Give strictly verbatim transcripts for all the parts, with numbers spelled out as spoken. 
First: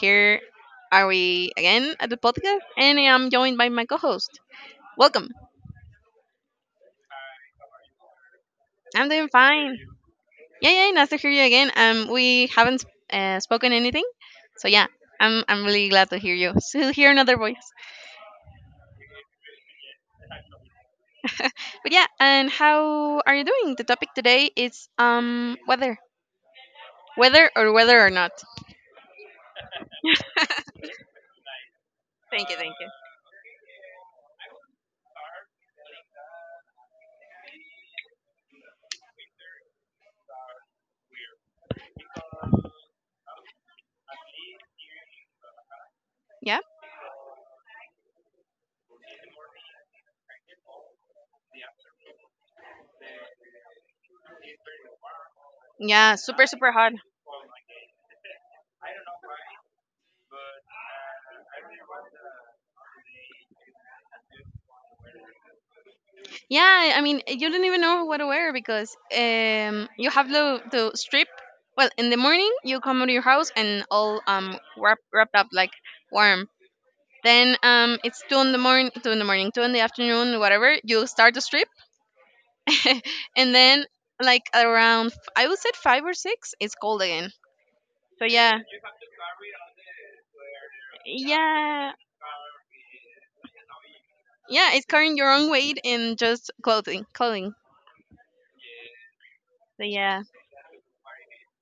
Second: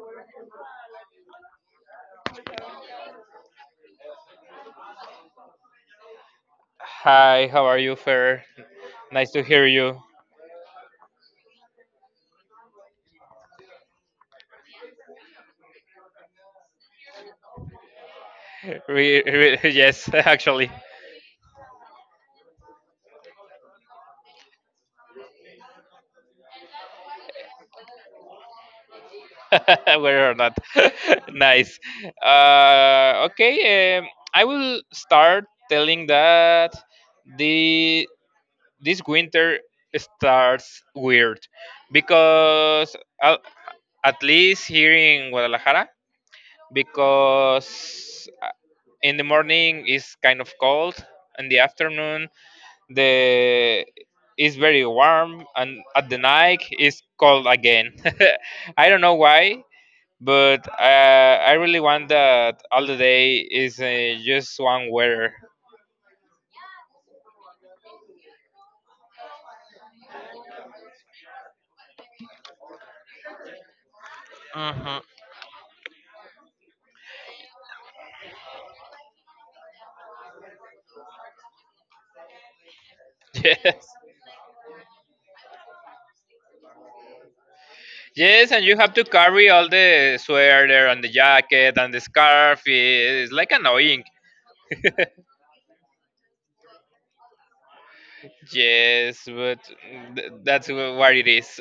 here are we again at the podcast, and I'm joined by my co host. Welcome. Hi, how are you, Fer? I'm doing Nice to hear fine. you. Yeah, yeah, nice to hear you again. Um, we haven't uh, spoken anything, so yeah, I'm, I'm really glad to hear you. So, hear another voice. Re- re- yes, actually, But yeah, and how are you doing? The topic today is um weather. Weather or weather or not. whether or not, nice. Thank you, thank you. Uh, okay, um, I will start telling that the this winter starts weird because uh, at least here in Guadalajara, Yeah? because uh, in the morning it's kind of cold, in the afternoon the is very warm and at Yeah, the super, night super hot. it's cold again. I don't know why but uh, I really want that all the day is uh, just one weather. Yeah, I mean, eh, you don't even know what to wear, because um, you have to, to strip. Well, in the morning you come to your house and all um wrap, wrapped up like warm. Then um, it's two in the morning, two in the morning, two in the afternoon, whatever. You start to strip, and then yes like around f- I would say five or six, it's cold again. So yes yeah, and you have to carry all the sweater and the jacket yeah, and the scarf, it's like annoying. yeah. It's carrying your own weight in just clothing, clothing. Yes, but So yeah. th- that's wh- what it is.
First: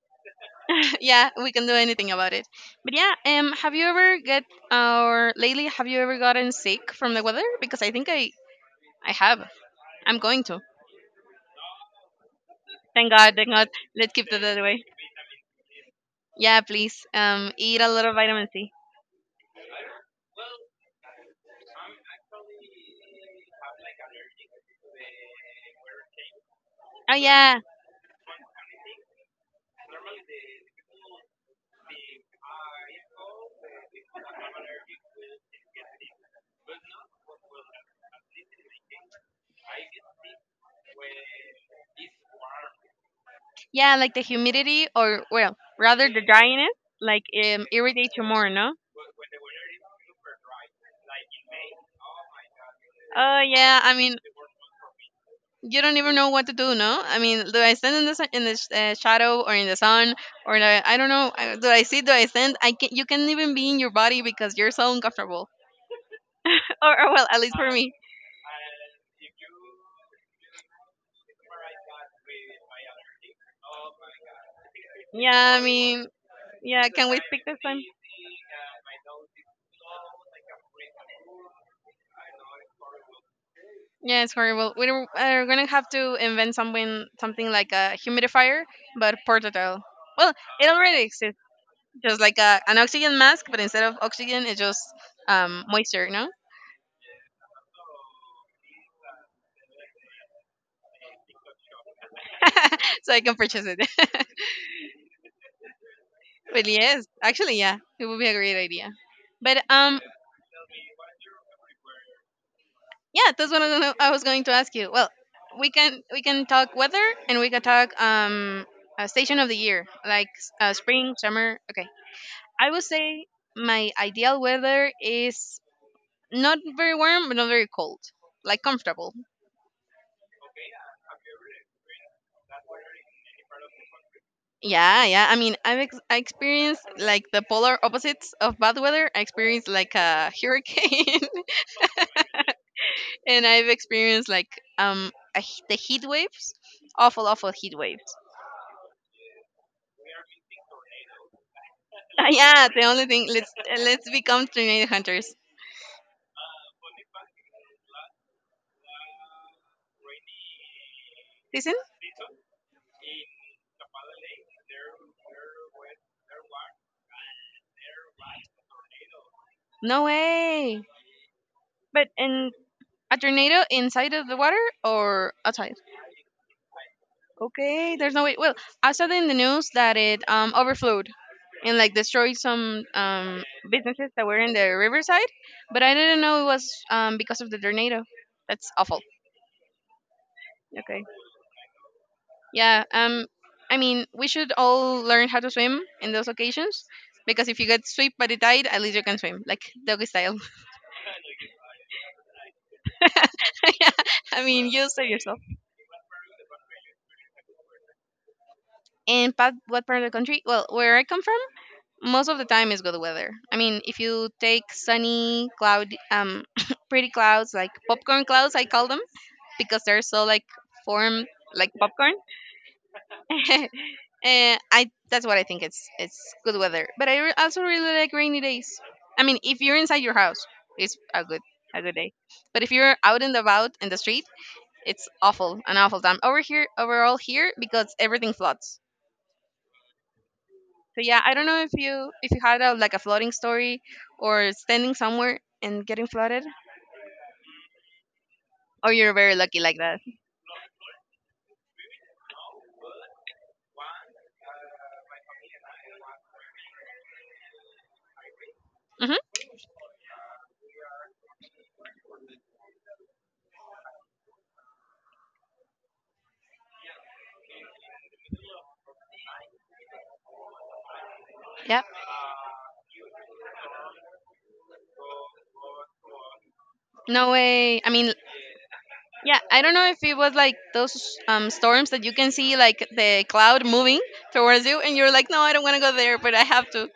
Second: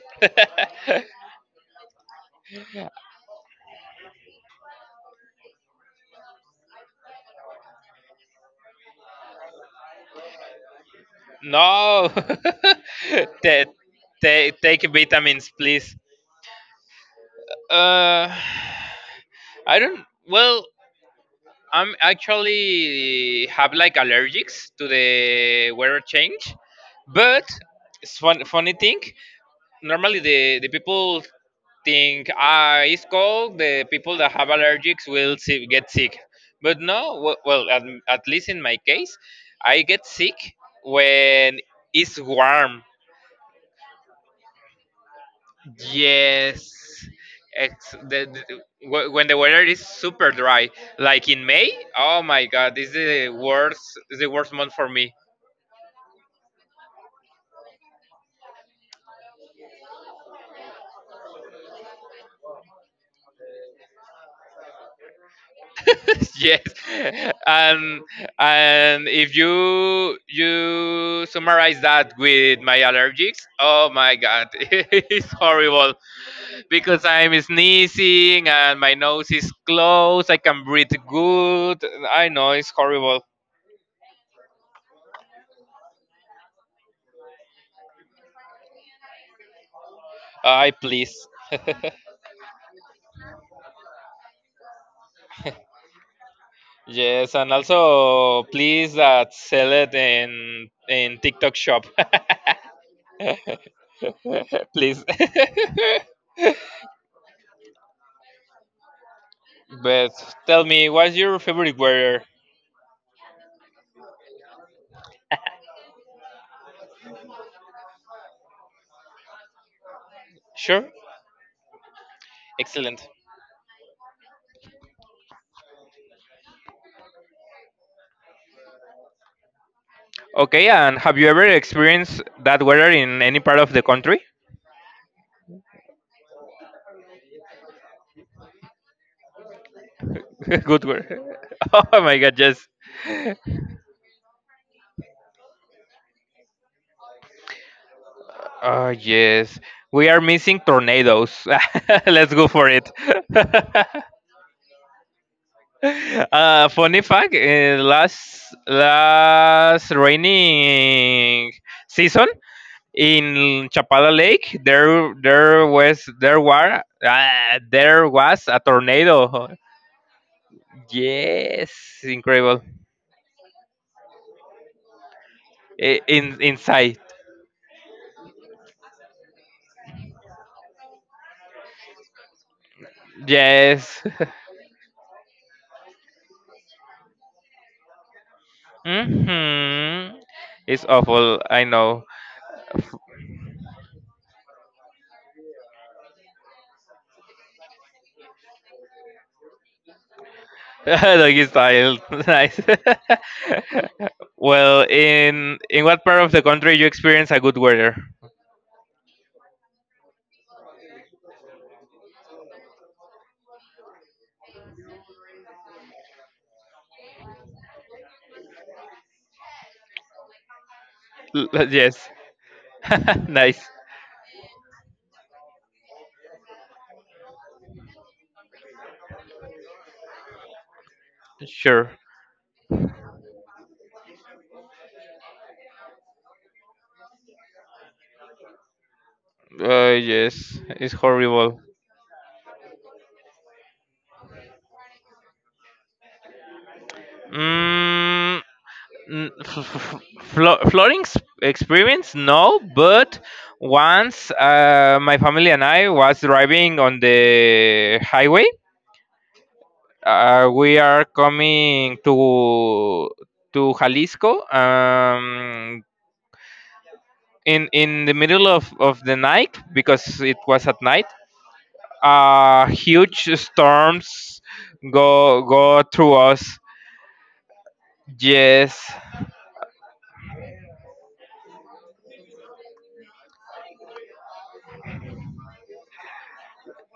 Yeah, we can do anything about it. But yeah, um, have you ever get or lately have you ever gotten sick from the weather? Because I think I I have. I'm going to. No. Thank God, thank Ta- God. Let's keep it ta- that way. Take vitamins, please. Yeah, please. Um, eat a lot of Uh, vitamin C. I don't. Well, I'm actually have like allergics to the weather change, Oh but yeah, it's fun, funny thing. Normally, the the people think, ah, it's cold. The people that have allergics will si- get sick, but no. w- Well, at, at least in my case, I get sick when it's warm. yeah, like the humidity, or, well, rather the Yes, dryness, like, um, ex- irritates the, you more, the- no? wh- when the weather is super dry, like in May. Oh my God, this is the Oh worst, yeah, I this mean, is the worst month for me. you don't even know what to do. No, I mean, do I stand in the sun, in the sh- uh, shadow, or in the sun? Or do I, I don't know, uh, do I sit, do I stand, I can you can't even be in your body because you're so uncomfortable. Yes, or, or, well, at least for me, and and if you you summarize that with my allergies, oh my God, it's yeah. I horrible mean, yeah, because can we I'm speak this time? sneezing and my nose is closed. I can breathe good. I know it's horrible. Yeah, it's horrible, we don't- are gonna have to invent something something like a humidifier, but portable. Well, it I already please. exists. Just like a, an oxygen mask, but instead of oxygen it's just, um, moisture, no? Yes, and also please, uh, sell it in in TikTok shop. So I can purchase it. Please. Well, yes, actually, yeah, it would be a great idea. But um, But tell me, what's your favorite weather? yeah, that's what I was gonna I was going to ask you. Well, we can we can talk weather, and we can talk um a station of the year, like, uh, Sure. spring, summer. Okay, I would Excellent. say my ideal weather is not very warm but not very cold, like comfortable. Okay, and have you ever experienced that weather in any part of the country? Yeah, yeah. I mean, I've ex- I experienced like the polar opposites of bad weather. I experienced like a Good hurricane, weather. Oh my god, yes. and I've experienced like um a, he- the heat waves, awful, awful heat waves. Oh yes. We are missing tornadoes. Ah, Let's go yeah, for the it. only thing, let's uh, let's become tornado hunters. Uh, funny fact: uh, last last rainy Listen, season in Chapala Lake, there there was there were uh, there was a tornado. no way. Yes, But, in incredible. a tornado inside of the water or outside? I- In inside, Okay, there's no way. Well, I saw in the news that it um overflowed and like destroyed some um yes. businesses that were in the riverside, but I didn't know it was um because of the tornado. That's awful. Hmm. It's Okay. awful. I know. Yeah, um, I mean, we should all learn how to swim in those occasions, because if you get swept by the tide, at least you can swim, like doggy style. Doggy style, nice. Yeah. I mean, Well, you save yourself. in in what part of the country you experience a good weather? And part, what part of the country? Well, where I come from, most of the time is good weather. I mean, if you take sunny, cloud, um, pretty clouds, like popcorn clouds, I call them, because they're so like formed L- like l- Yes. popcorn. Nice. and I That's what I think it's it's good weather. But I re- also really like rainy days. I mean, if you're inside your house, it's a good a Sure. good day. But if you're out and about in the street, it's awful, an awful time over here, overall here, because everything floods. Uh, yes. It's So yeah, I don't horrible. know if you if you had a, like a flooding story, or standing somewhere and getting flooded, Mm, or you're n- very f- lucky f- like that. f- flo- flooring s- experience? No, but once, uh, my family and I was driving on the highway. Hmm. Uh, we are coming to to Jalisco. Um, in in the middle of, of the night because it was at night, Yeah. uh, huge storms go go through us. No way. I mean, Yes. yeah, I don't know if it was like those, um, storms that you can see, like the cloud moving towards you, and you're like, no, I don't want to go there, but I have to.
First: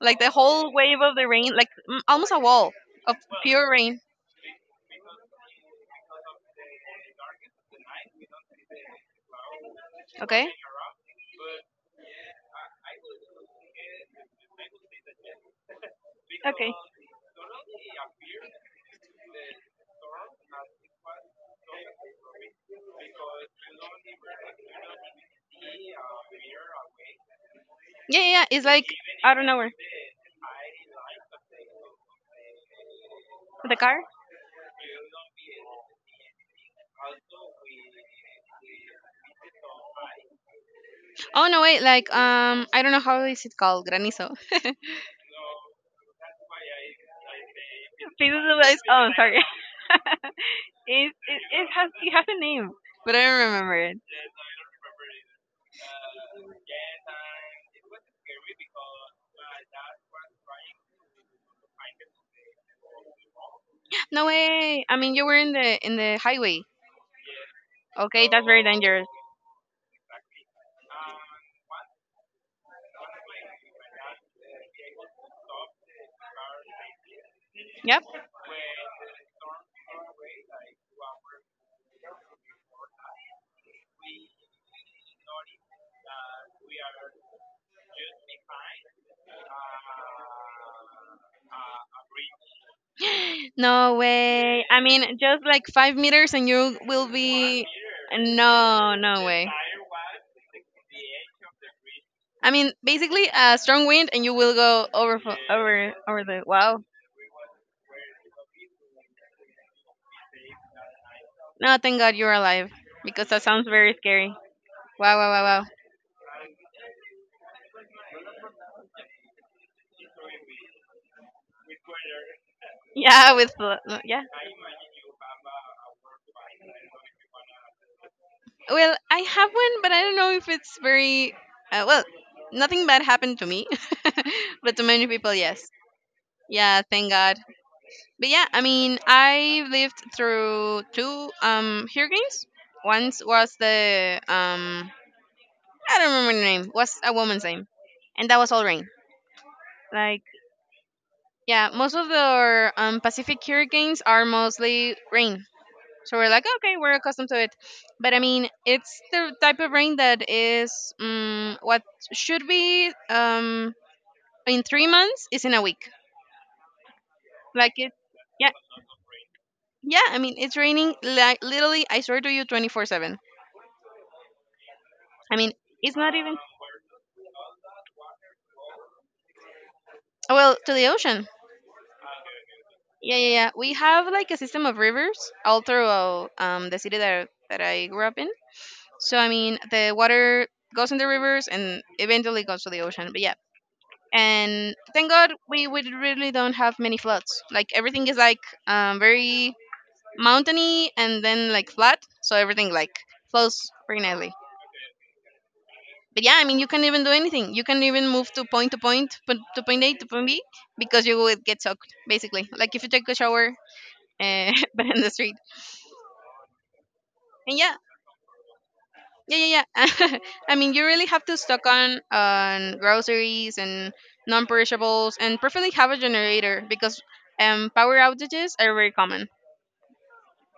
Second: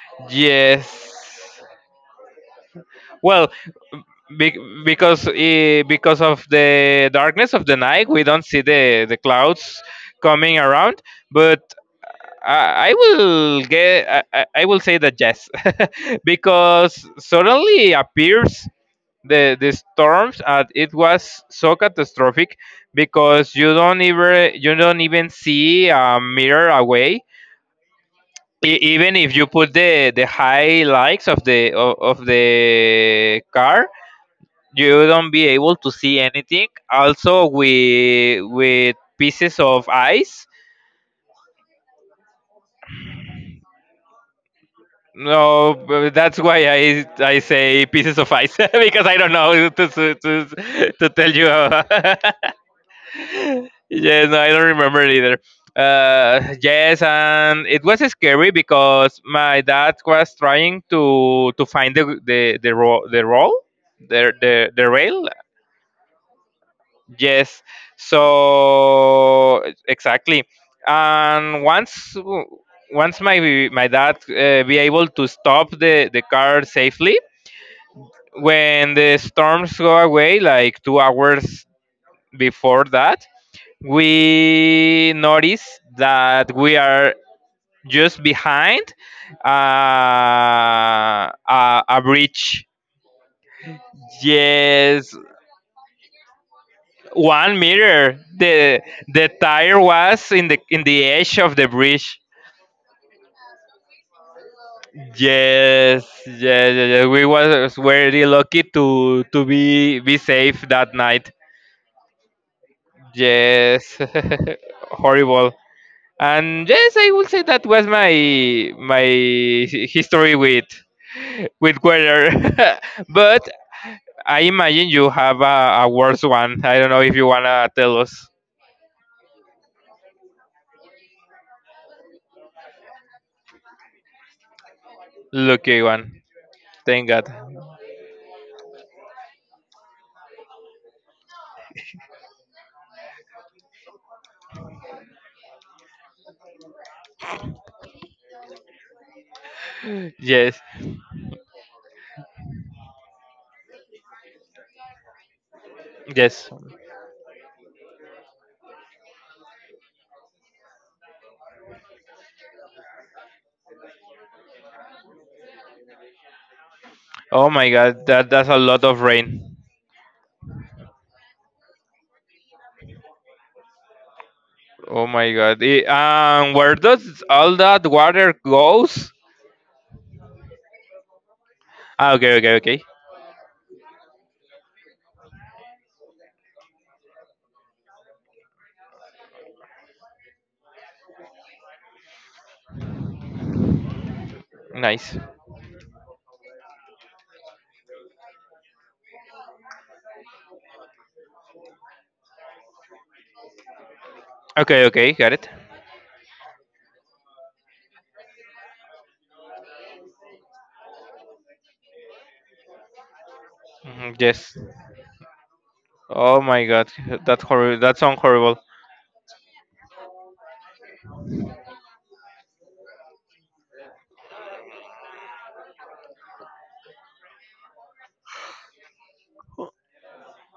Like the whole wave of the rain, yes like, mm, almost a wall of well, pure rain. be- because eh, because of the darkness of the night we don't see the the clouds Okay. coming around, but I I will get. I, I I will say that yes, Okay. because suddenly appears the the storms and it was so catastrophic because you don't even you don't even see a mirror away. Yeah, yeah, yeah, it's E- like Even if out of you put nowhere. the the high lights of the of, of the The car, car. you don't be able to see anything, also with with pieces of ice. Oh no, wait. Like, um, I don't know how is it called, granizo. No, but that's why I I say pieces of Pieces ice, of ice. because Oh, I don't sorry. know to to, to, to it, tell it you. it has it has a name, but I don't remember it. Yes, no, I don't remember it either. Uh, yes, and it was scary because my dad was trying to to find the the the ro- the roll, No the the way. the I mean, you rail. were in the in the highway. Yes, Okay, that's very dangerous. so exactly, and once, once my my dad, uh, be able to stop the the car safely, Yep. when the storms go away, like two hours before that we notice that we are just behind, uh, a, a bridge. No way. I mean, Yes, just like five meters, and you will one be. meter. The No, no The way. tire was in the in the edge of the bridge. I mean, basically a strong wind, and you will go over fo- over Yes, over yes, the. yes, Wow. yes. We was very lucky to to be be safe that night. No, thank God you're alive because that sounds very Yes, scary. Wow, wow, wow, horrible. wow. And yes, I will say that was my my hi- history with with weather. Yeah, But with fl- yeah. I imagine you have a, a worse one. I don't know if you wanna tell us. Well, I have one, but I don't know if it's very, uh, well. Nothing bad happened to me, but to many people, yes. Lucky one. Yeah, Thank thank God. God. But yeah, I mean, I lived through two um hurricanes. Once was the um I don't remember the name. Was a woman's name, and that was all rain. Like, Yes. yeah, most of the, um, Pacific hurricanes are mostly rain. So we're like, Yes. okay, we're accustomed to it. But I mean, it's the type of rain that is, um, what should be, um, in three months is in a week. Oh Like my it, God. That yeah, that's a lot of rain. yeah. I mean, it's raining, like, literally. I swear to you, twenty four seven. Oh my I mean, God. Eh, it's not even, um, where does all that water goes? well, to the ocean. Ah, okay, okay, okay. Yeah, yeah, yeah. We have like a system of rivers all throughout, um, the city that that I grew up in. So I mean, the water goes in the rivers and eventually goes to the ocean. But yeah, and thank Nice. God we, we really don't have many floods, like, everything is like, um, very mountainy, and then like flat, so everything like flows very nicely. Okay, okay, got it. But yeah, I mean, you can not even do anything. You can not even move to point to point po- to point A to point B, because you would get soaked, basically, like if you take a shower, Mhm. uh, Yes. but in the street. Oh my God, that's And yeah, horrible. That sounds horrible. yeah, yeah, yeah, I mean, you really have to stock on on groceries and non-perishables, and preferably have a generator, because, um, power outages are very common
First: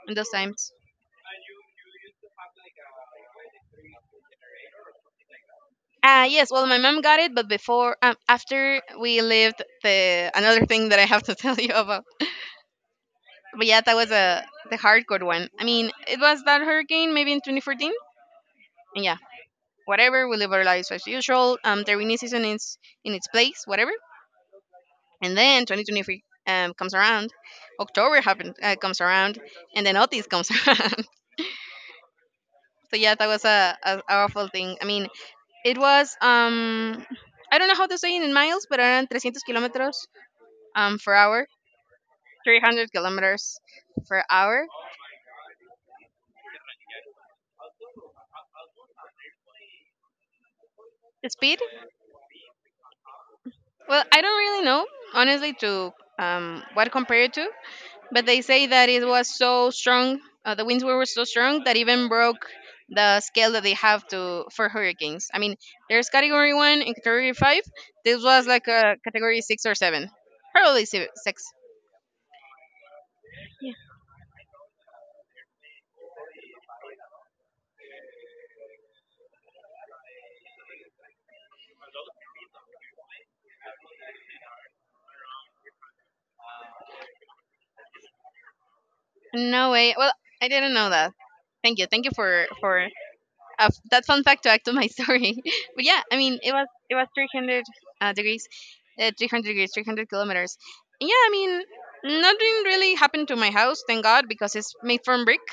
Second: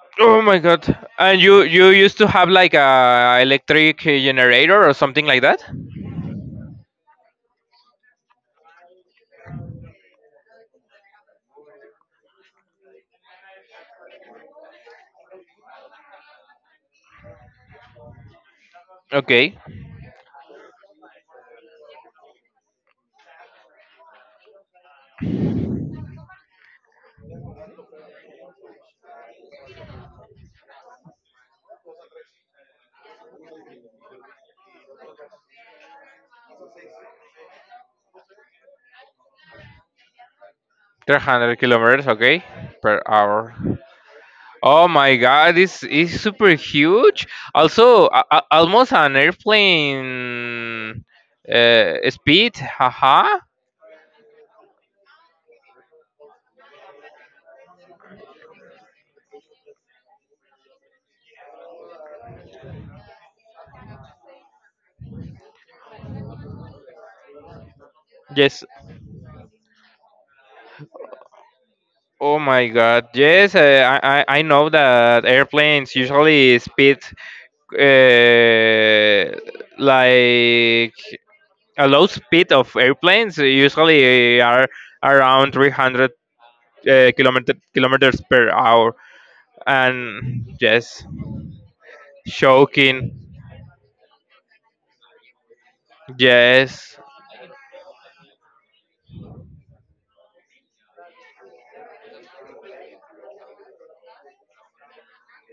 those Oh my times. god. And you you used to have like a electric generator or something like that? Uh, yes, well, my mom got it, but before, um, after we lived the another thing that I have to tell you about. But yeah, that was a the hardcore one. I mean, it was that hurricane maybe in twenty fourteen. And yeah, Okay. whatever, we live our lives as usual. Um, the rainy season is in its place, whatever. And then twenty twenty-three um, comes around, October happens, uh, comes around, and then Otis comes around. So yeah, that was a, a awful thing. I mean, it was um. I don't know how to say it in miles, but around three hundred kilometers, um, per hour, three hundred kilometers, okay, three hundred per hour. kilometers per hour Oh my god, this is super huge. Also, a, a- almost an airplane, speed. uh, speed. Haha. Well, I don't really know, honestly, to, um, what compare it to, but they say that it was so strong, uh, the winds were so strong that even broke the scale that they have to for hurricanes. I mean, there's category one and category five. This was Yes. like a category six or seven, probably si- six. Oh my god. Yes, Yeah. uh, I, I I know that airplanes usually speed, uh, like a low speed of airplanes usually are around three hundred, uh, kilometer, kilometers per hour. No way. Well, I And didn't know yes, that. Thank you. Thank you for for, shocking. Uh, that fun fact to add to my story. But yeah, I mean, it was it Yes. was three hundred, uh, degrees, uh, three hundred degrees, three hundred kilometers. And yeah, I mean, nothing really happened to my house, thank God, because it's made from brick.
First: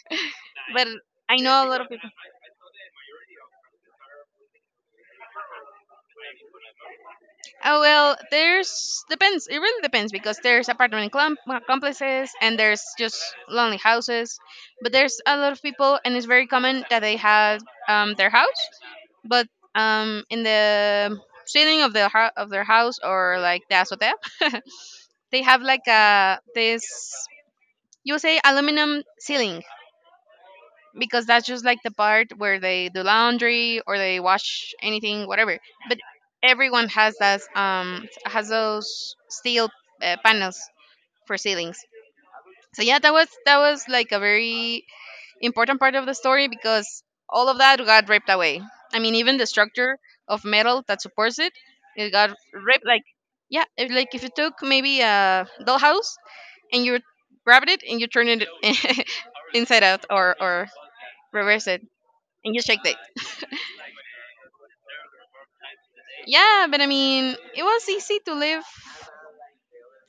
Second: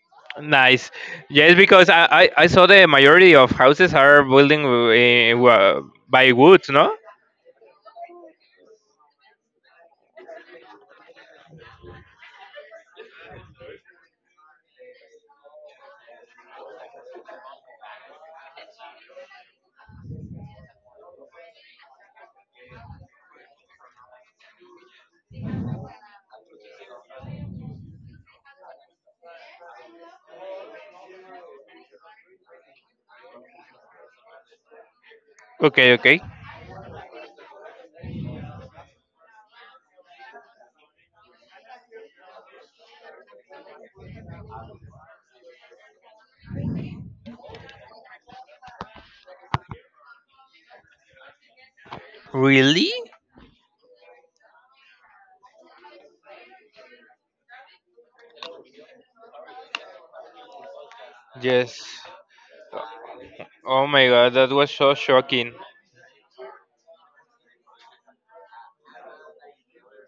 But Nice. I Yes, know a lot of because i people. i, I saw the majority of houses are building, uh, wa- by woods, no? Oh, well, there's depends. It really depends because there's apartment com- complexes, and there's just lonely houses. But there's a lot of people, and it's very common that they have, um, their house, but, um, in the ceiling of the hou- of their house, or like the azotea, they have like a this, you would say, aluminum ceiling, because that's just like the part where they do laundry or they wash anything, whatever. Okay, But okay. everyone has that um has those steel, uh, panels for ceilings. So yeah, that was that was like a very important part of the story because all of that got ripped away. I mean, even the structure of metal that supports it, it got ripped. Really? Like, yeah, if, like if you took maybe a dollhouse and you grabbed it and you turned it inside out or or reverse Yes. it, and you check the— Oh my god, that was so shocking. Yeah, but I mean it was easy to live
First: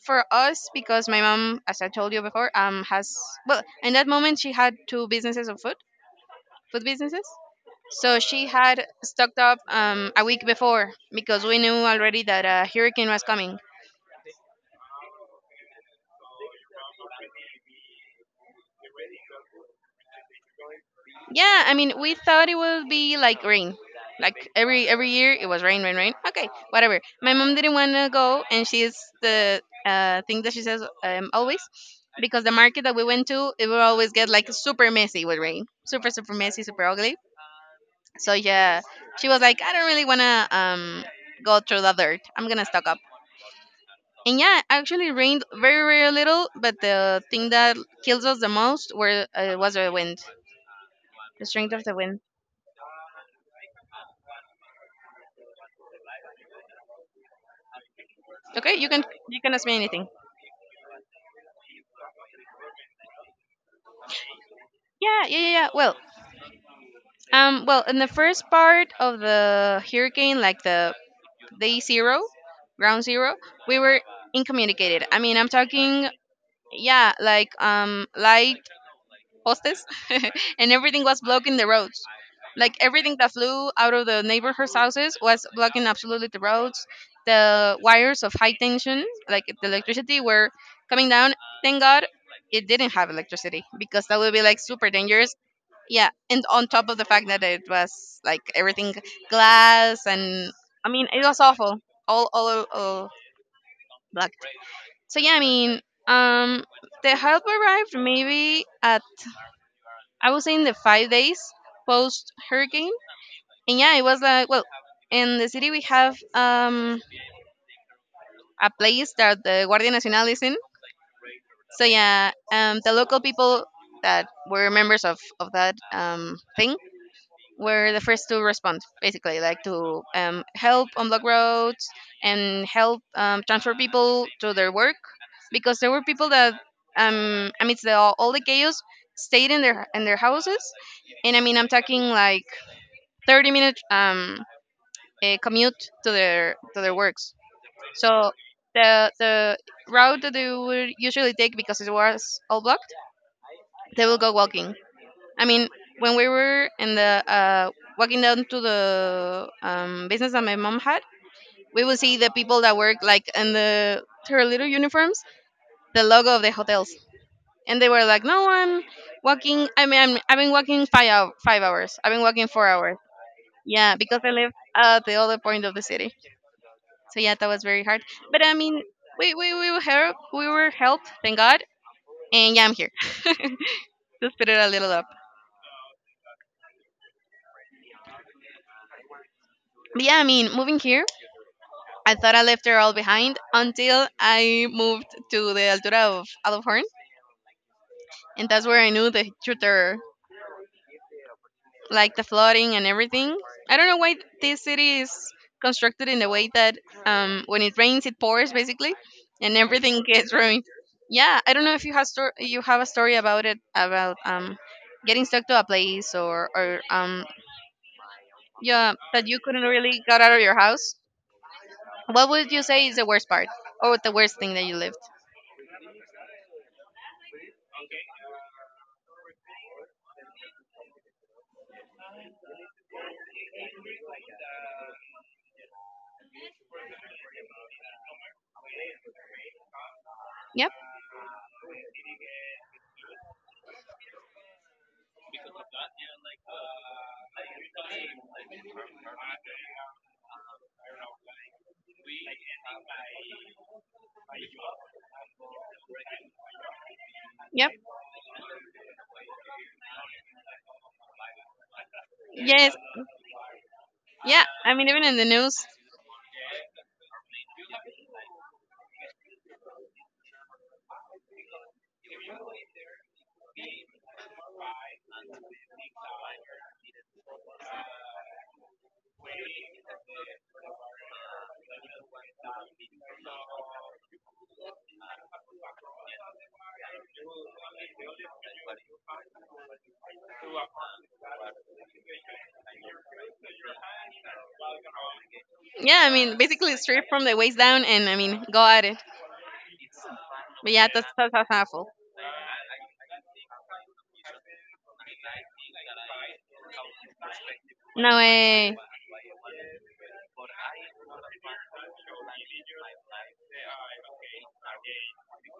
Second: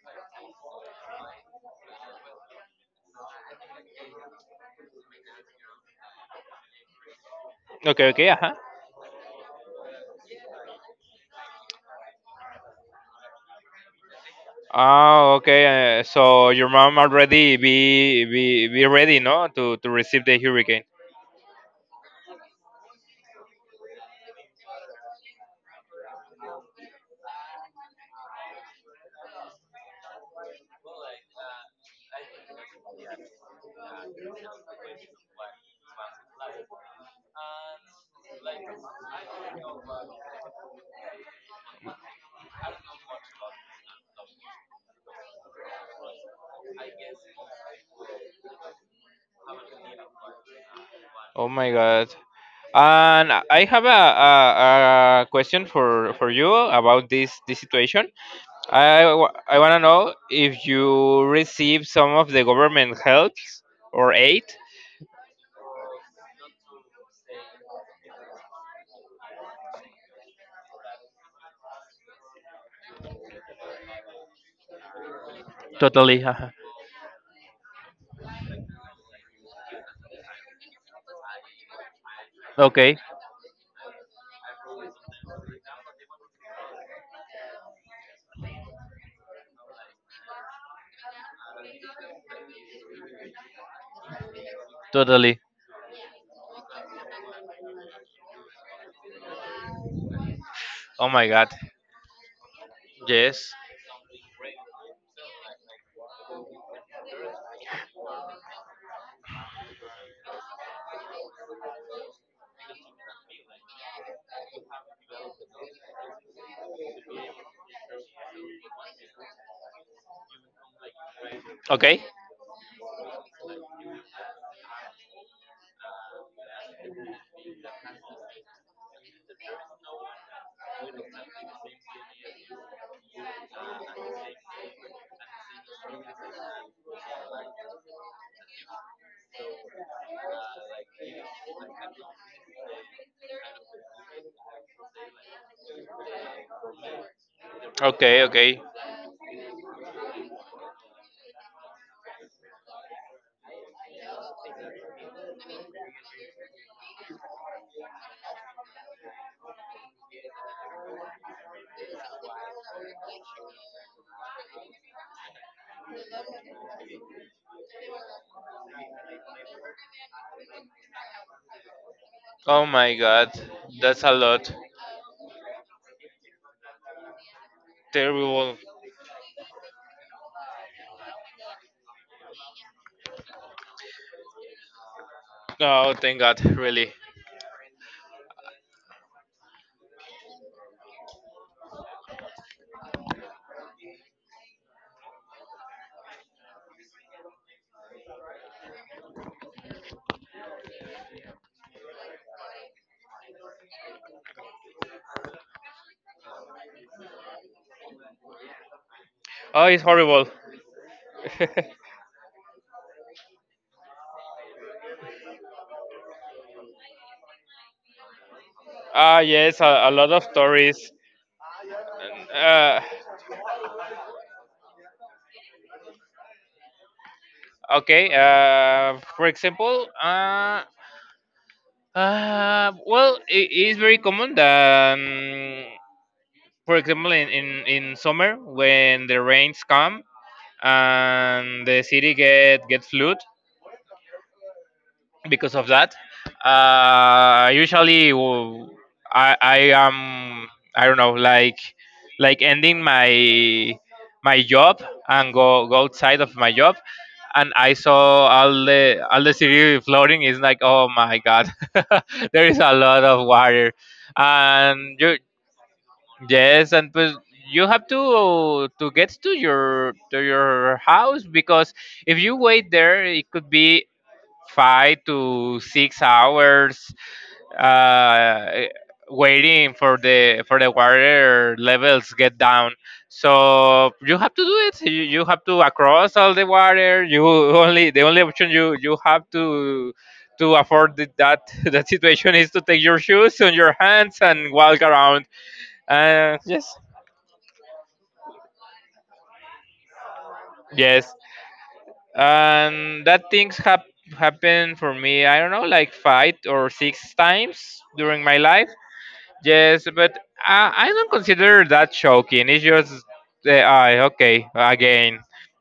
for us because my mom, as I told you before, um has, well, in that moment she had two businesses of food food businesses. Okay, So okay, she uh-huh. had stocked up, um, a week before, because we knew already that a hurricane was coming. Ah, okay. Uh, so your mom already be be be ready, no, to to receive the hurricane. Yeah, I mean, we thought it would be like rain. Like every every year, it was rain, rain, rain. Okay, whatever. My mom didn't want to go, and she's the, uh, thing that she says, um, always, because the market that we went to, it will always get like super messy with rain, super super messy, super ugly. So yeah, she was like, I don't really wanna um go through the dirt. I'm gonna stock up. And yeah, actually rained very very little, but the thing that kills us the most were uh, was the wind, the Oh my strength of the God. wind. And I have a, a, a question for, for you about this, this situation. Okay, you can I, wa- you can I ask want me to anything. know if you receive some of the government helps or aid. Yeah, yeah, yeah, yeah. Well, um, well, in the first part of the hurricane, like the day zero, ground zero, we were incommunicated. I mean, I'm talking, Totally. Haha. yeah, like, um, light postes, and everything was blocking the roads. Like Okay. everything that flew out of the neighborhood's houses was blocking absolutely the roads. The wires of high tension, like the electricity, were coming down. Thank God it didn't have electricity, because that would be like super dangerous. Totally. Yeah, and on top of the fact that it was like everything glass, and I Oh mean it my was God. awful, all, all, all, all Yes. black. So yeah, I mean, um, the help arrived maybe at— I was in the five days post hurricane, and yeah, it was like, well, in the city we have um a place that the Guardia Nacional is in. So Okay. yeah, um, the local people that were members of of that um thing were the first to respond, basically, like to um help unblock roads and help, um, transfer people to their work, because there were people that um amidst the, all, all the chaos stayed in their in their houses. And I mean, I'm talking like thirty minute um eh, commute to their to their works. Okay. So Okay. the the route that they would usually take, because it was all blocked, they will go walking. I mean, when we were in the, uh, walking down to the, um, business that my mom had, we would see the people that work like in the, her little uniforms, the logo of the hotels, and they were like, "No, I'm walking. I mean, I'm, I've been walking five hou- five hours. I've been walking four Oh my hours. God. Yeah, That's a because I live lot. at the other point of the city." So yeah, that was very hard. But I Terrible. mean, we we we were helped. We were helped. Thank God. And yeah, I'm here. Just put it a little up. Oh, thank God, really. But yeah, I mean, moving here, I thought I left it all behind until I moved to the Altura of Alofhorn, and that's where I knew the tutor, like the flooding and everything. I don't know why this city is constructed in the way that, um, when it rains, it pours, basically, and Oh, it's everything horrible. gets ruined. Yeah, I don't know if you have stor- you have a story about it, about um, getting stuck to a place, or or um, yeah, Ah, that you yes, couldn't a, a really lot get of out of your stories. house. What would you Uh, say is the worst part or the worst thing that you lived? okay, uh, for example, uh, uh, well, it is very common that, um, for example, in, in, in summer when the rains come Yep, and the city get get flood, because of that. Uh, usually, w- I I am, I don't know, like like ending my my job and go go outside of my job, and yep, I saw all the all the city floating. It's like, oh my god, there is a yes, lot of water, yeah. I mean, and even in you — the news. yes — and pues you have to to get to your to your house because if you wait there it could be five to six hours, uh, waiting for the for the water levels get down. So you have to do it. You, you have to across all the water. You only the only option you you have to to afford th- that that situation is to take your shoes on your hands and walk around. Yeah, I Uh, mean, basically yes, straight from the waist down, and I mean, go at it. But yeah, that's yes. that's, that's awful. And that things hap- happened for me, I don't know, like five or six times No during my life. way. Yes, but I, I don't consider that shocking. It's just the eye. Okay, again,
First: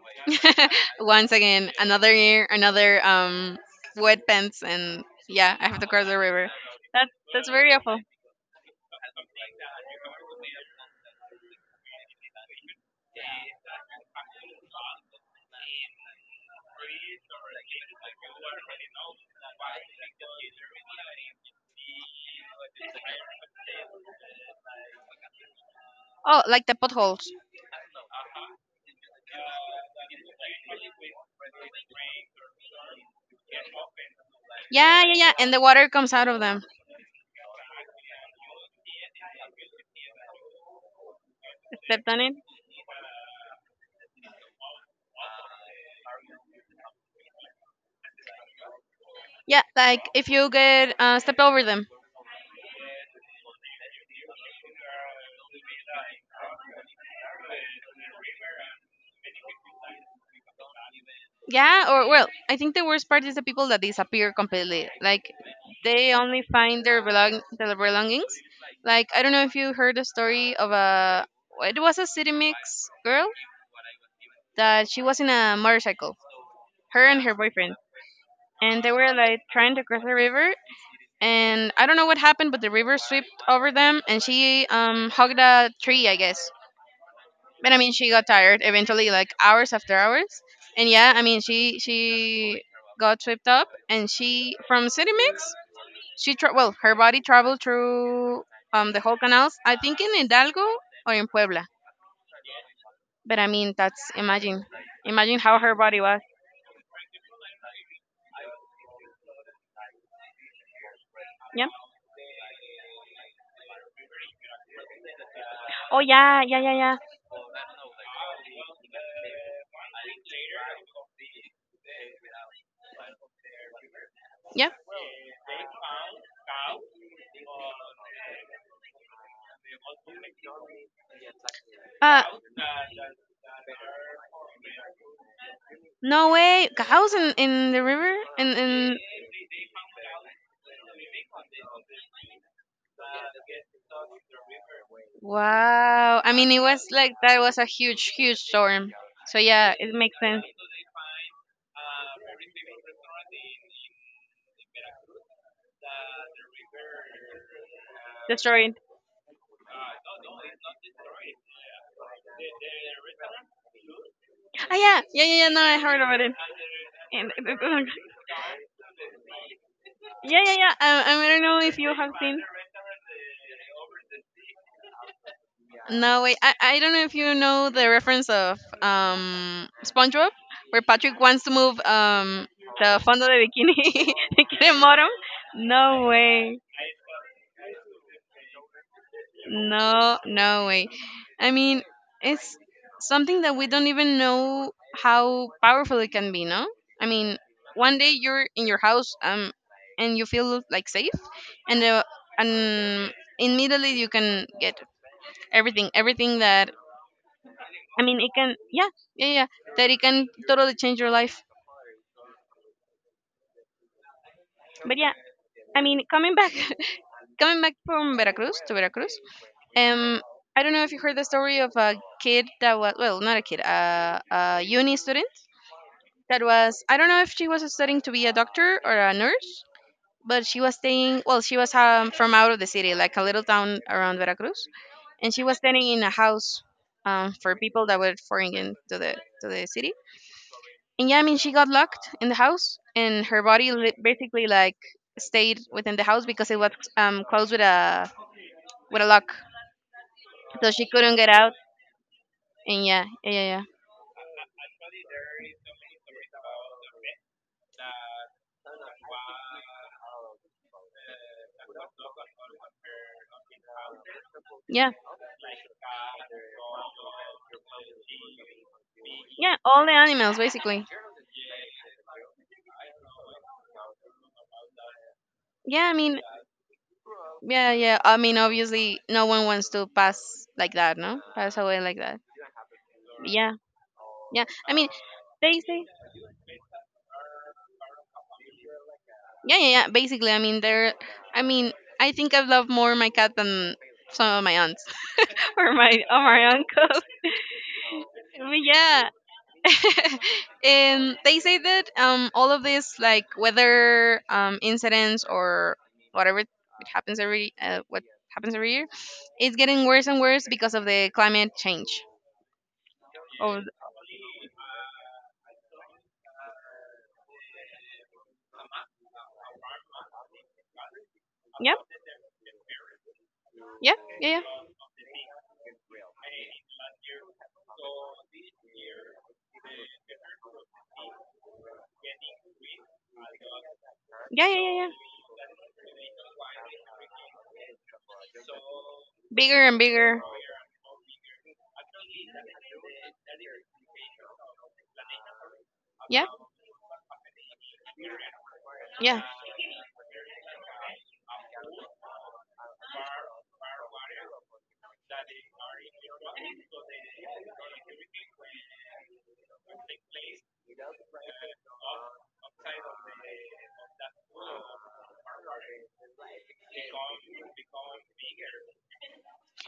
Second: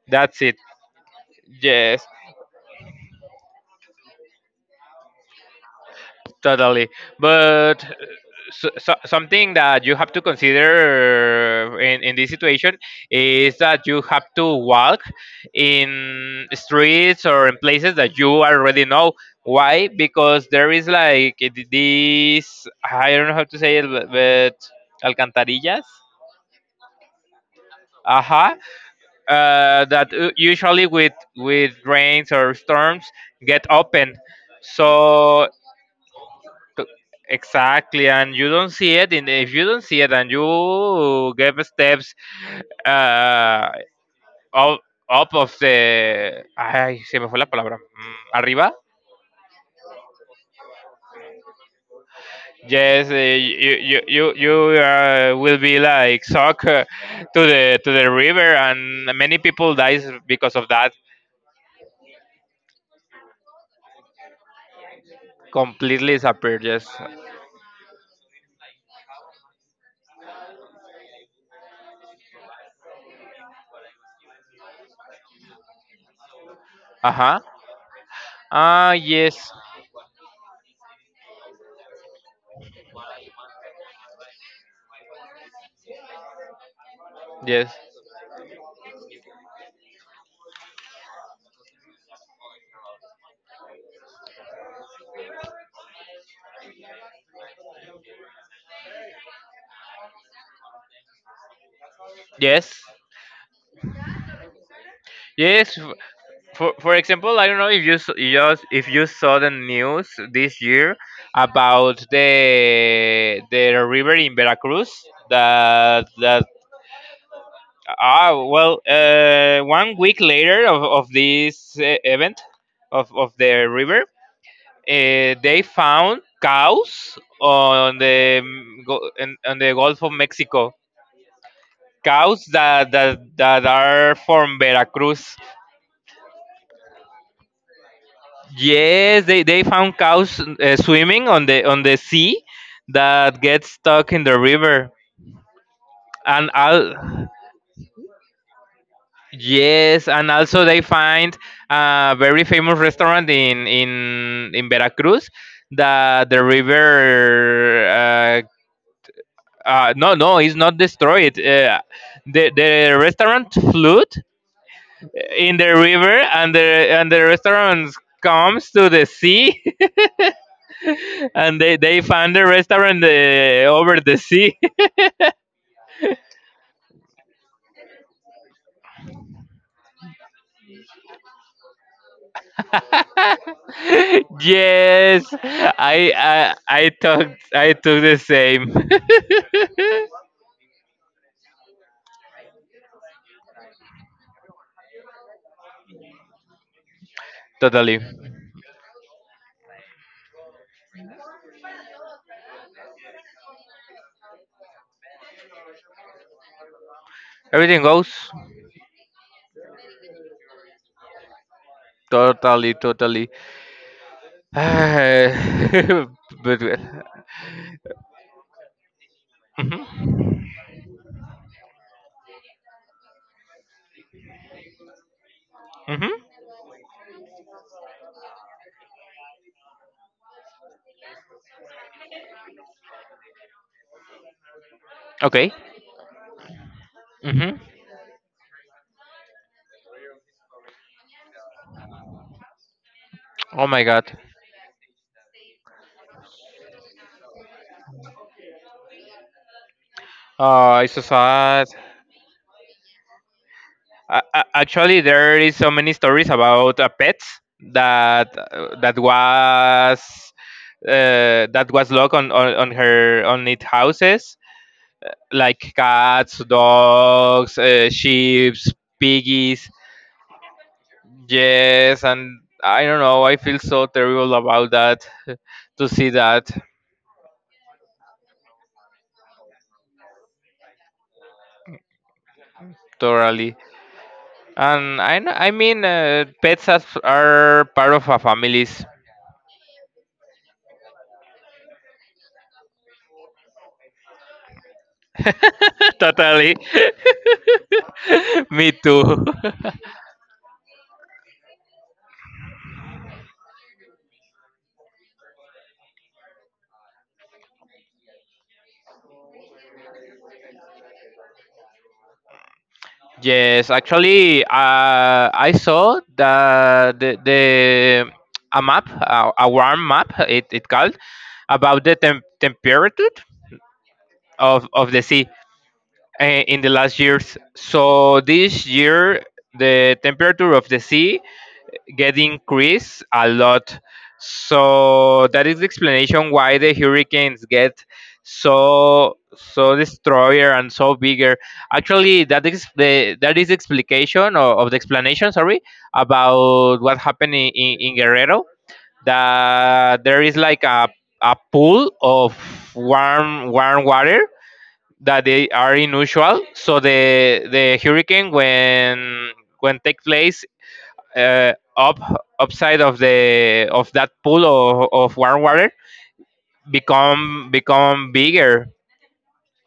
that's it. Once again, Yes, another year, another, um wet pants, and yeah, I have to cross the river. totally. That's that's very But awful. so, so, something that you have to consider in, in this situation is that you have to walk in streets or in places that you already know. Why? Because there is like this. I don't know how to say it, but but alcantarillas. Oh, like the potholes. Aha, uh, that u- usually with with rains or storms get open. Yeah, yeah, yeah. So And the water comes out of them. t- exactly, and you don't see it. And if you don't see it, and you give Stepped steps, on it. uh, up, up of the ay se me fue la palabra, mm, arriba. Yeah, like if you get, uh, stepped over them. Yes, uh, you you you, you, uh, will be like sucked, uh, to the to the river, and many people dies because of that. Yeah, or well, I think the worst part is the people that disappear completely. Like, Completely they only disappeared. find Yes. their, belong their belongings. Like, I don't know if you heard the story of a— it was a city mix girl that she was in a motorcycle, her Uh and her huh. boyfriend, and they Ah, were like yes, trying to cross the river. And I don't know what happened, but the river swept over them, and she um hugged a tree, I guess. But yes, I mean, she got tired eventually, like hours after hours. And yeah, I mean, she she got swept up, and she, from City Mix, she tra- well, her body traveled through um the whole canals. I think in Hidalgo or in Puebla. yes, But I mean, that's— imagine, imagine how her yes. f- body was. For for example, I don't know if you s- you just if you saw the news this year Yeah. about the the river in Veracruz Oh that yeah, that. yeah, yeah, yeah, Ah, well, uh, one week later of of this, uh, event of of the river, yeah. uh, they found cows on the, mm, go- in- on the Gulf of Mexico, Uh, cows that that, that are from Veracruz. no way, cows in in the river, in in Yes, they, they found cows, uh, swimming on the on the sea that get stuck in the river. wow. I And mean, it was like al- that was a huge, huge storm. So yeah, it yes, makes and sense. also they find a very famous restaurant in in in Veracruz that the river, uh, Destroyed. uh, no, no, it's not destroyed. Uh, the the restaurant flood Ah yeah, yeah, yeah, yeah. in No, the I heard river, about it. and the and the And restaurant comes to the sea. yeah, yeah, yeah. I, I don't know And if they, you they have found seen. the restaurant, uh, over the sea. No wait, I, I don't know if you know the reference of um SpongeBob, where Patrick wants to move um the fondo de bikini, bikini bottom. Yes. No I, I way. i took i took the same. No, no way. I mean, it's something that we don't even know how powerful it can be, no? I mean, one Totally. day you're in your house, um and you feel like safe, and uh, and immediately you can get— everything everything that— Everything I goes. mean, it can, yeah, yeah, yeah, that it can totally change your life. Totally, totally. But yeah, But I mean, coming back coming back from Veracruz to Veracruz. Um, hmm. I don't know if you heard the story of a kid that was, well, not a kid, a, a uni student Hmm. that was— I don't know if she was studying to be a doctor or a nurse, but she was staying. Well, she was, um, from out of the city, like a little town around Veracruz, and she Okay. was staying in a house, um, for Hmm. people that were foreign in to the to the city. And yeah, I mean, she got locked in the house, and her Oh body my li- god. basically, like, stayed within the house because it was, um, closed with a with a lock, so Oh, she it's so couldn't get out. sad. And yeah, yeah, yeah. A- a- actually, there is so many stories about, uh, pets that uh, that was uh, that was locked on, on, on her on its houses, Yeah. like cats, dogs, uh, sheep, Yeah, piggies. all the animals basically. Yes, and I don't know, I feel so terrible about that, Yeah, to I see mean, that. yeah, yeah. I mean, obviously, no one wants to pass like that, no? Pass away like that. Yeah, Totally. yeah. I mean, And I kn- I they say. mean, uh, pets as- are part of our families. Yeah, yeah, yeah. Basically, I mean, they're— I mean, I think I love more my cat than some of my aunts or my or my Totally. uncle. I mean, Me yeah. too. And they say that, um, all of this like weather, um, incidents or whatever, it happens every uh, what happens every year is getting worse and worse because of the climate change of— Yes, actually, uh, I saw the the, the a map, a, a warm map. It it called yeah, about the temp- temperature yeah, yeah, yeah, of of the sea, uh, in the last years. So this year, the temperature of the sea get increased a lot. yeah, yeah, yeah, yeah. So that is the explanation why the hurricanes get so Bigger so and bigger. destroyer and so bigger. Actually, that is the that is the explication or of the explanation. Sorry Yeah, about what happened in, in, in Guerrero. yeah. That there is like a a pool of warm warm water that they are unusual. So the the hurricane when when take place, uh, up upside of the of that pool of, of warm water, become become bigger.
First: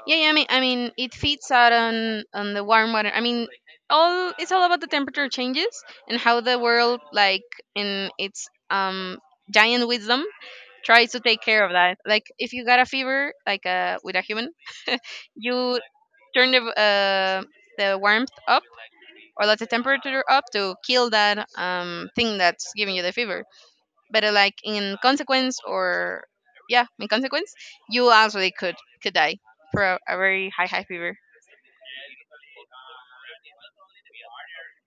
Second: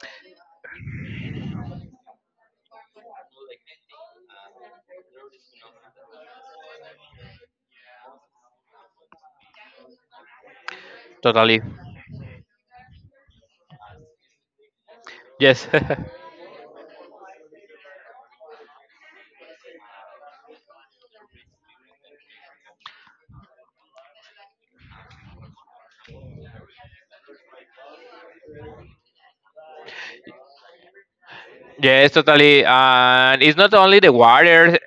Yeah, yeah. I mean, I mean, it feeds out on on the warm water. I mean, all it's all about the temperature changes and how the world, like in its um giant wisdom, tries to take Totally. care of that. Like if you got a fever, like, uh with a human, Yes. you turn the, uh the warmth up, or let the temperature up, to kill that um thing that's giving you the fever. But, uh, like in consequence, or yeah, in consequence, you also could could die for a, a very high high fever. Yes, totally. And it's not only the water,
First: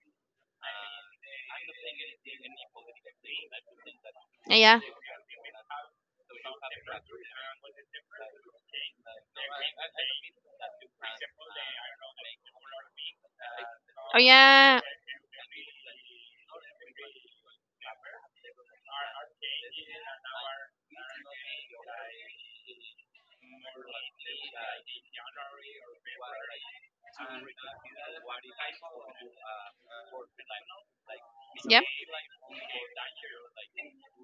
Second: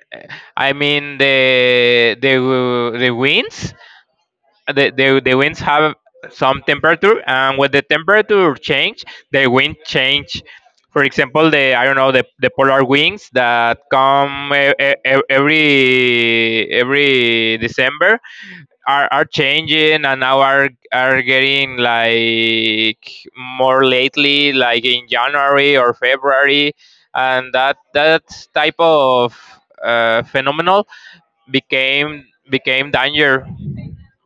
I mean the the the winds, Yeah, yeah. the the, the winds have some temperature, and when the temperature change, the wind change. For example, the, I don't know, the, the polar winds that Oh come e- yeah, e- e- every every december are are changing and now are are getting like more lately, like in january or february, and that that type of, uh, phenomenal, yep, became became danger.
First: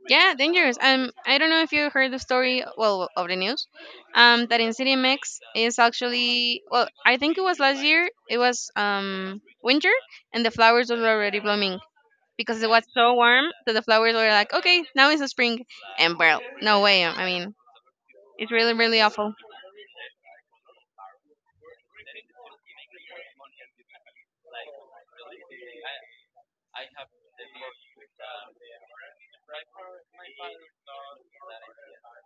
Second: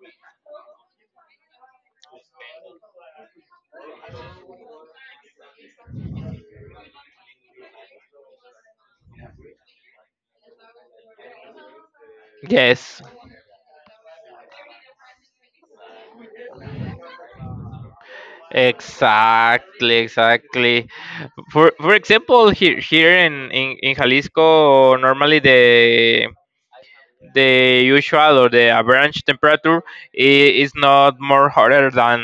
yeah, dangerous. Um, I don't know if you heard the story, well, of the news, um, that in C D M X is actually, well, I think it was last year. It was um winter, and the flowers were already blooming because it was Yes. so warm that the flowers were like, okay, now it's the spring. And, well, no way. I mean, it's really, really awful. Exactly, exactly. For for example, here here in, in, in Jalisco, normally the the usual or the average temperature i- is not more hotter than,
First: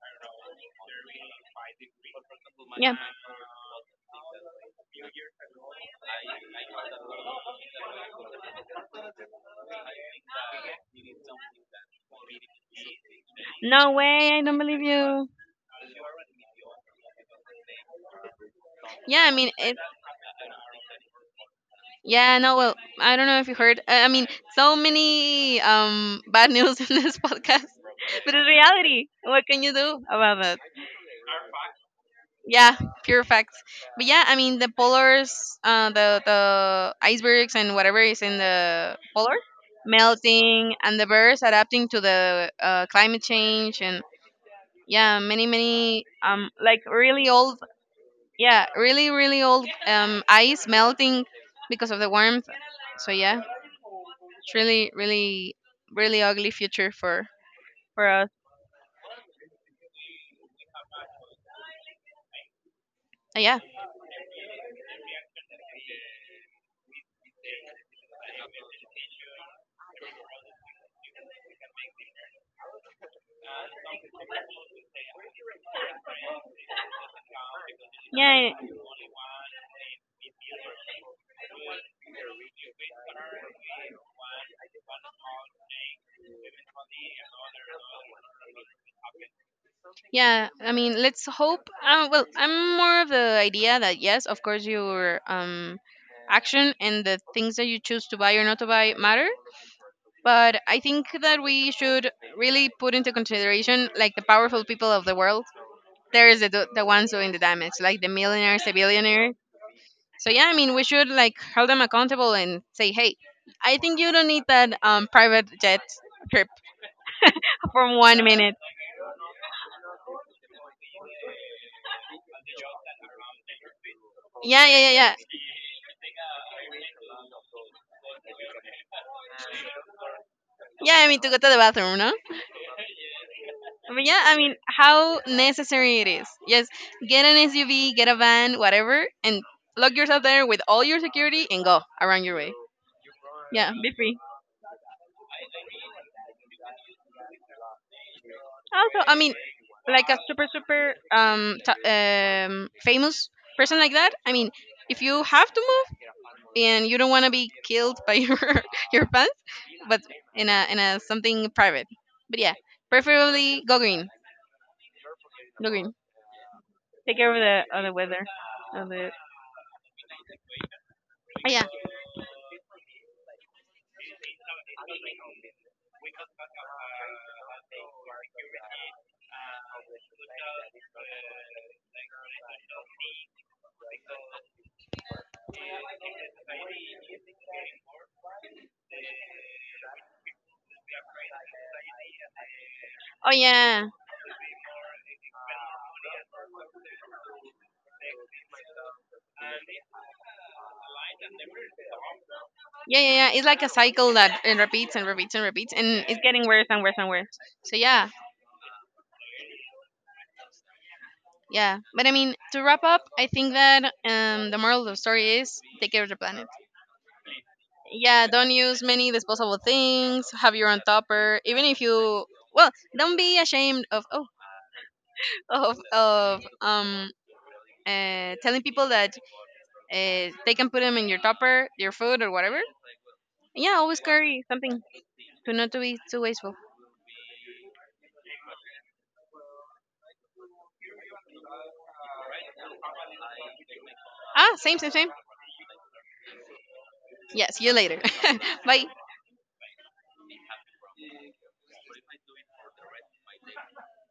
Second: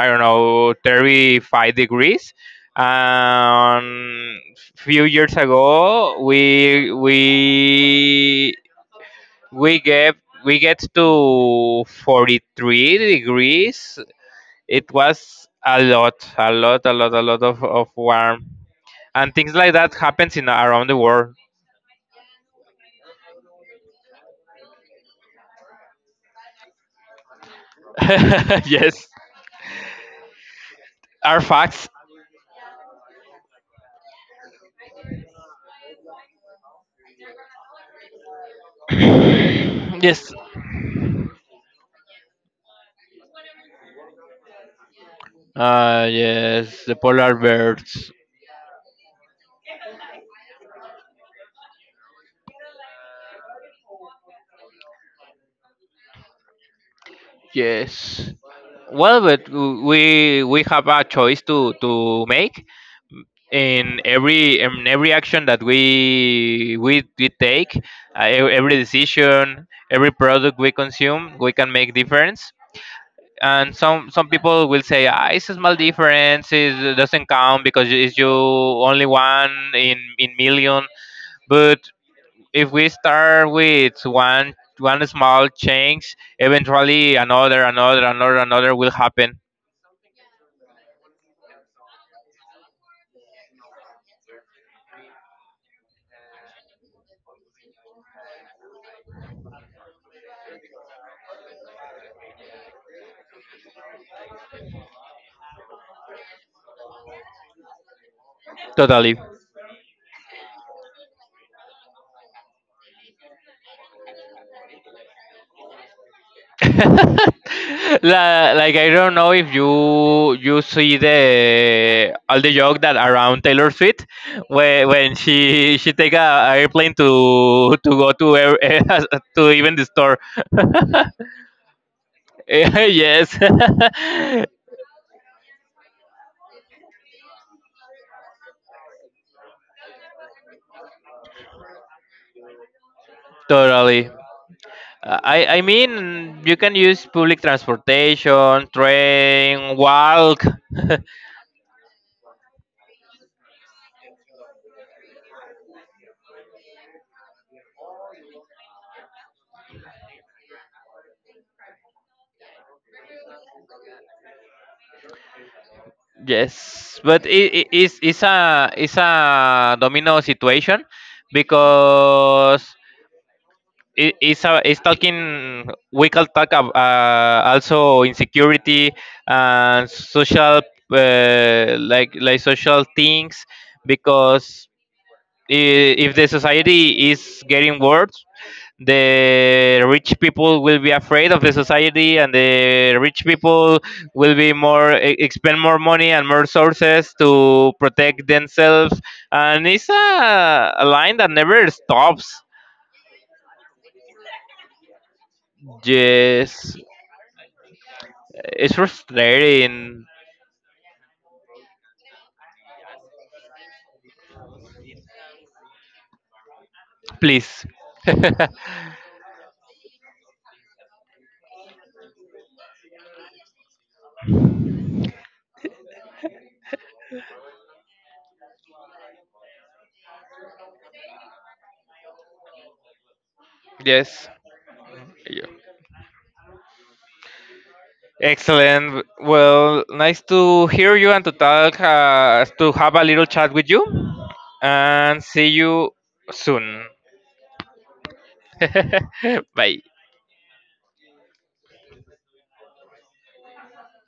I don't know, thirty-five degrees. Yeah. Um, few years ago, we we we get we get to forty-three No degrees. way, I don't believe It you. was a lot, a lot, a lot, a lot of, of warm, Yeah, I and mean, things like it, that happens in around the world. yeah, no, well, I don't know if you heard. I I mean, so many um bad news in this podcast, but it's reality. Yes, What can you do about that? are facts. Yeah, pure facts. But yeah, I mean, the polars, uh, the the icebergs and whatever is in the polar Yes. melting, and the birds adapting to the, uh, climate change. And yeah, many Ah, many, um like yes, the really polar old, bears. yeah, really really old um ice melting because of the warmth. So yeah, it's really, really, really ugly future for for us. Yes. Well, but w- we we have a choice to to make Uh, yeah. in every in every action that we we, we take, uh, e- every decision, every product we consume, we can make difference. And some some people will say, ah, it's a small difference, it doesn't count because it's you Yeah, yeah. only one in in million. But if we start with one one small change, eventually another, another, another, another will happen. Yeah, I mean, let's hope. Uh, well, I'm more of the idea that yes, of course, your um action and the things that you choose to buy or not to buy matter. But I think that we should really put into consideration like the powerful people of the world. There is the the ones doing the damage, like the millionaires, the Totally. billionaires. So yeah, I mean, we should like hold them accountable and say, hey, I think you don't need that um private jet trip for one La- minute. Like, I don't know if you you see the all the joke that around Taylor Swift Yeah, yeah, when yeah, yeah. when she she take a airplane to to go to ev- to even the store. Yeah, I mean, to go to the bathroom, no? Yes, But yeah, I mean, how necessary it is. Yes, get an S U V, get a van, whatever, and lock yourself there with all your security and go around your way. Yeah, be totally. free. Uh, I I mean you can use public transportation, Also, I mean, train, like a walk. super, super, um, t- um, famous person like that. I mean, if you have to move and you don't want to be killed by your your fans, but in a in a something private. But yeah, preferably go green. Go green. Yes, Take but care of it, it the of the is it's it's weather. a Of it's the— a domino situation oh yeah. because it, it's a, it's talking we can talk about, uh, also insecurity and social, uh, like like social things, because i- if the society is getting worse, the rich people will be afraid of the society, and the rich Oh people yeah. will be more, e- expend more money and more sources to protect themselves. And it's a, a line that never stops. Yeah, yeah, yeah. It's like a cycle that it repeats and repeats and repeats, and it's getting worse Yes, and worse and worse. So yeah. it's frustrating. Yeah. But I mean, to wrap up, I think that um the moral of the story is take care of the planet. Please. Yeah, don't use many disposable things, have your own topper, even if you— well, don't be ashamed of, oh of of um uh, telling people that, Uh, they can put them in your topper, your food, or whatever. Yeah, always Yes. carry something, Yeah. to not to be too wasteful. Excellent. Well, nice to hear you and to talk, uh, to have a little chat with you. Ah, same, same, same. And see you soon. Yeah, see you later. Bye. Bye.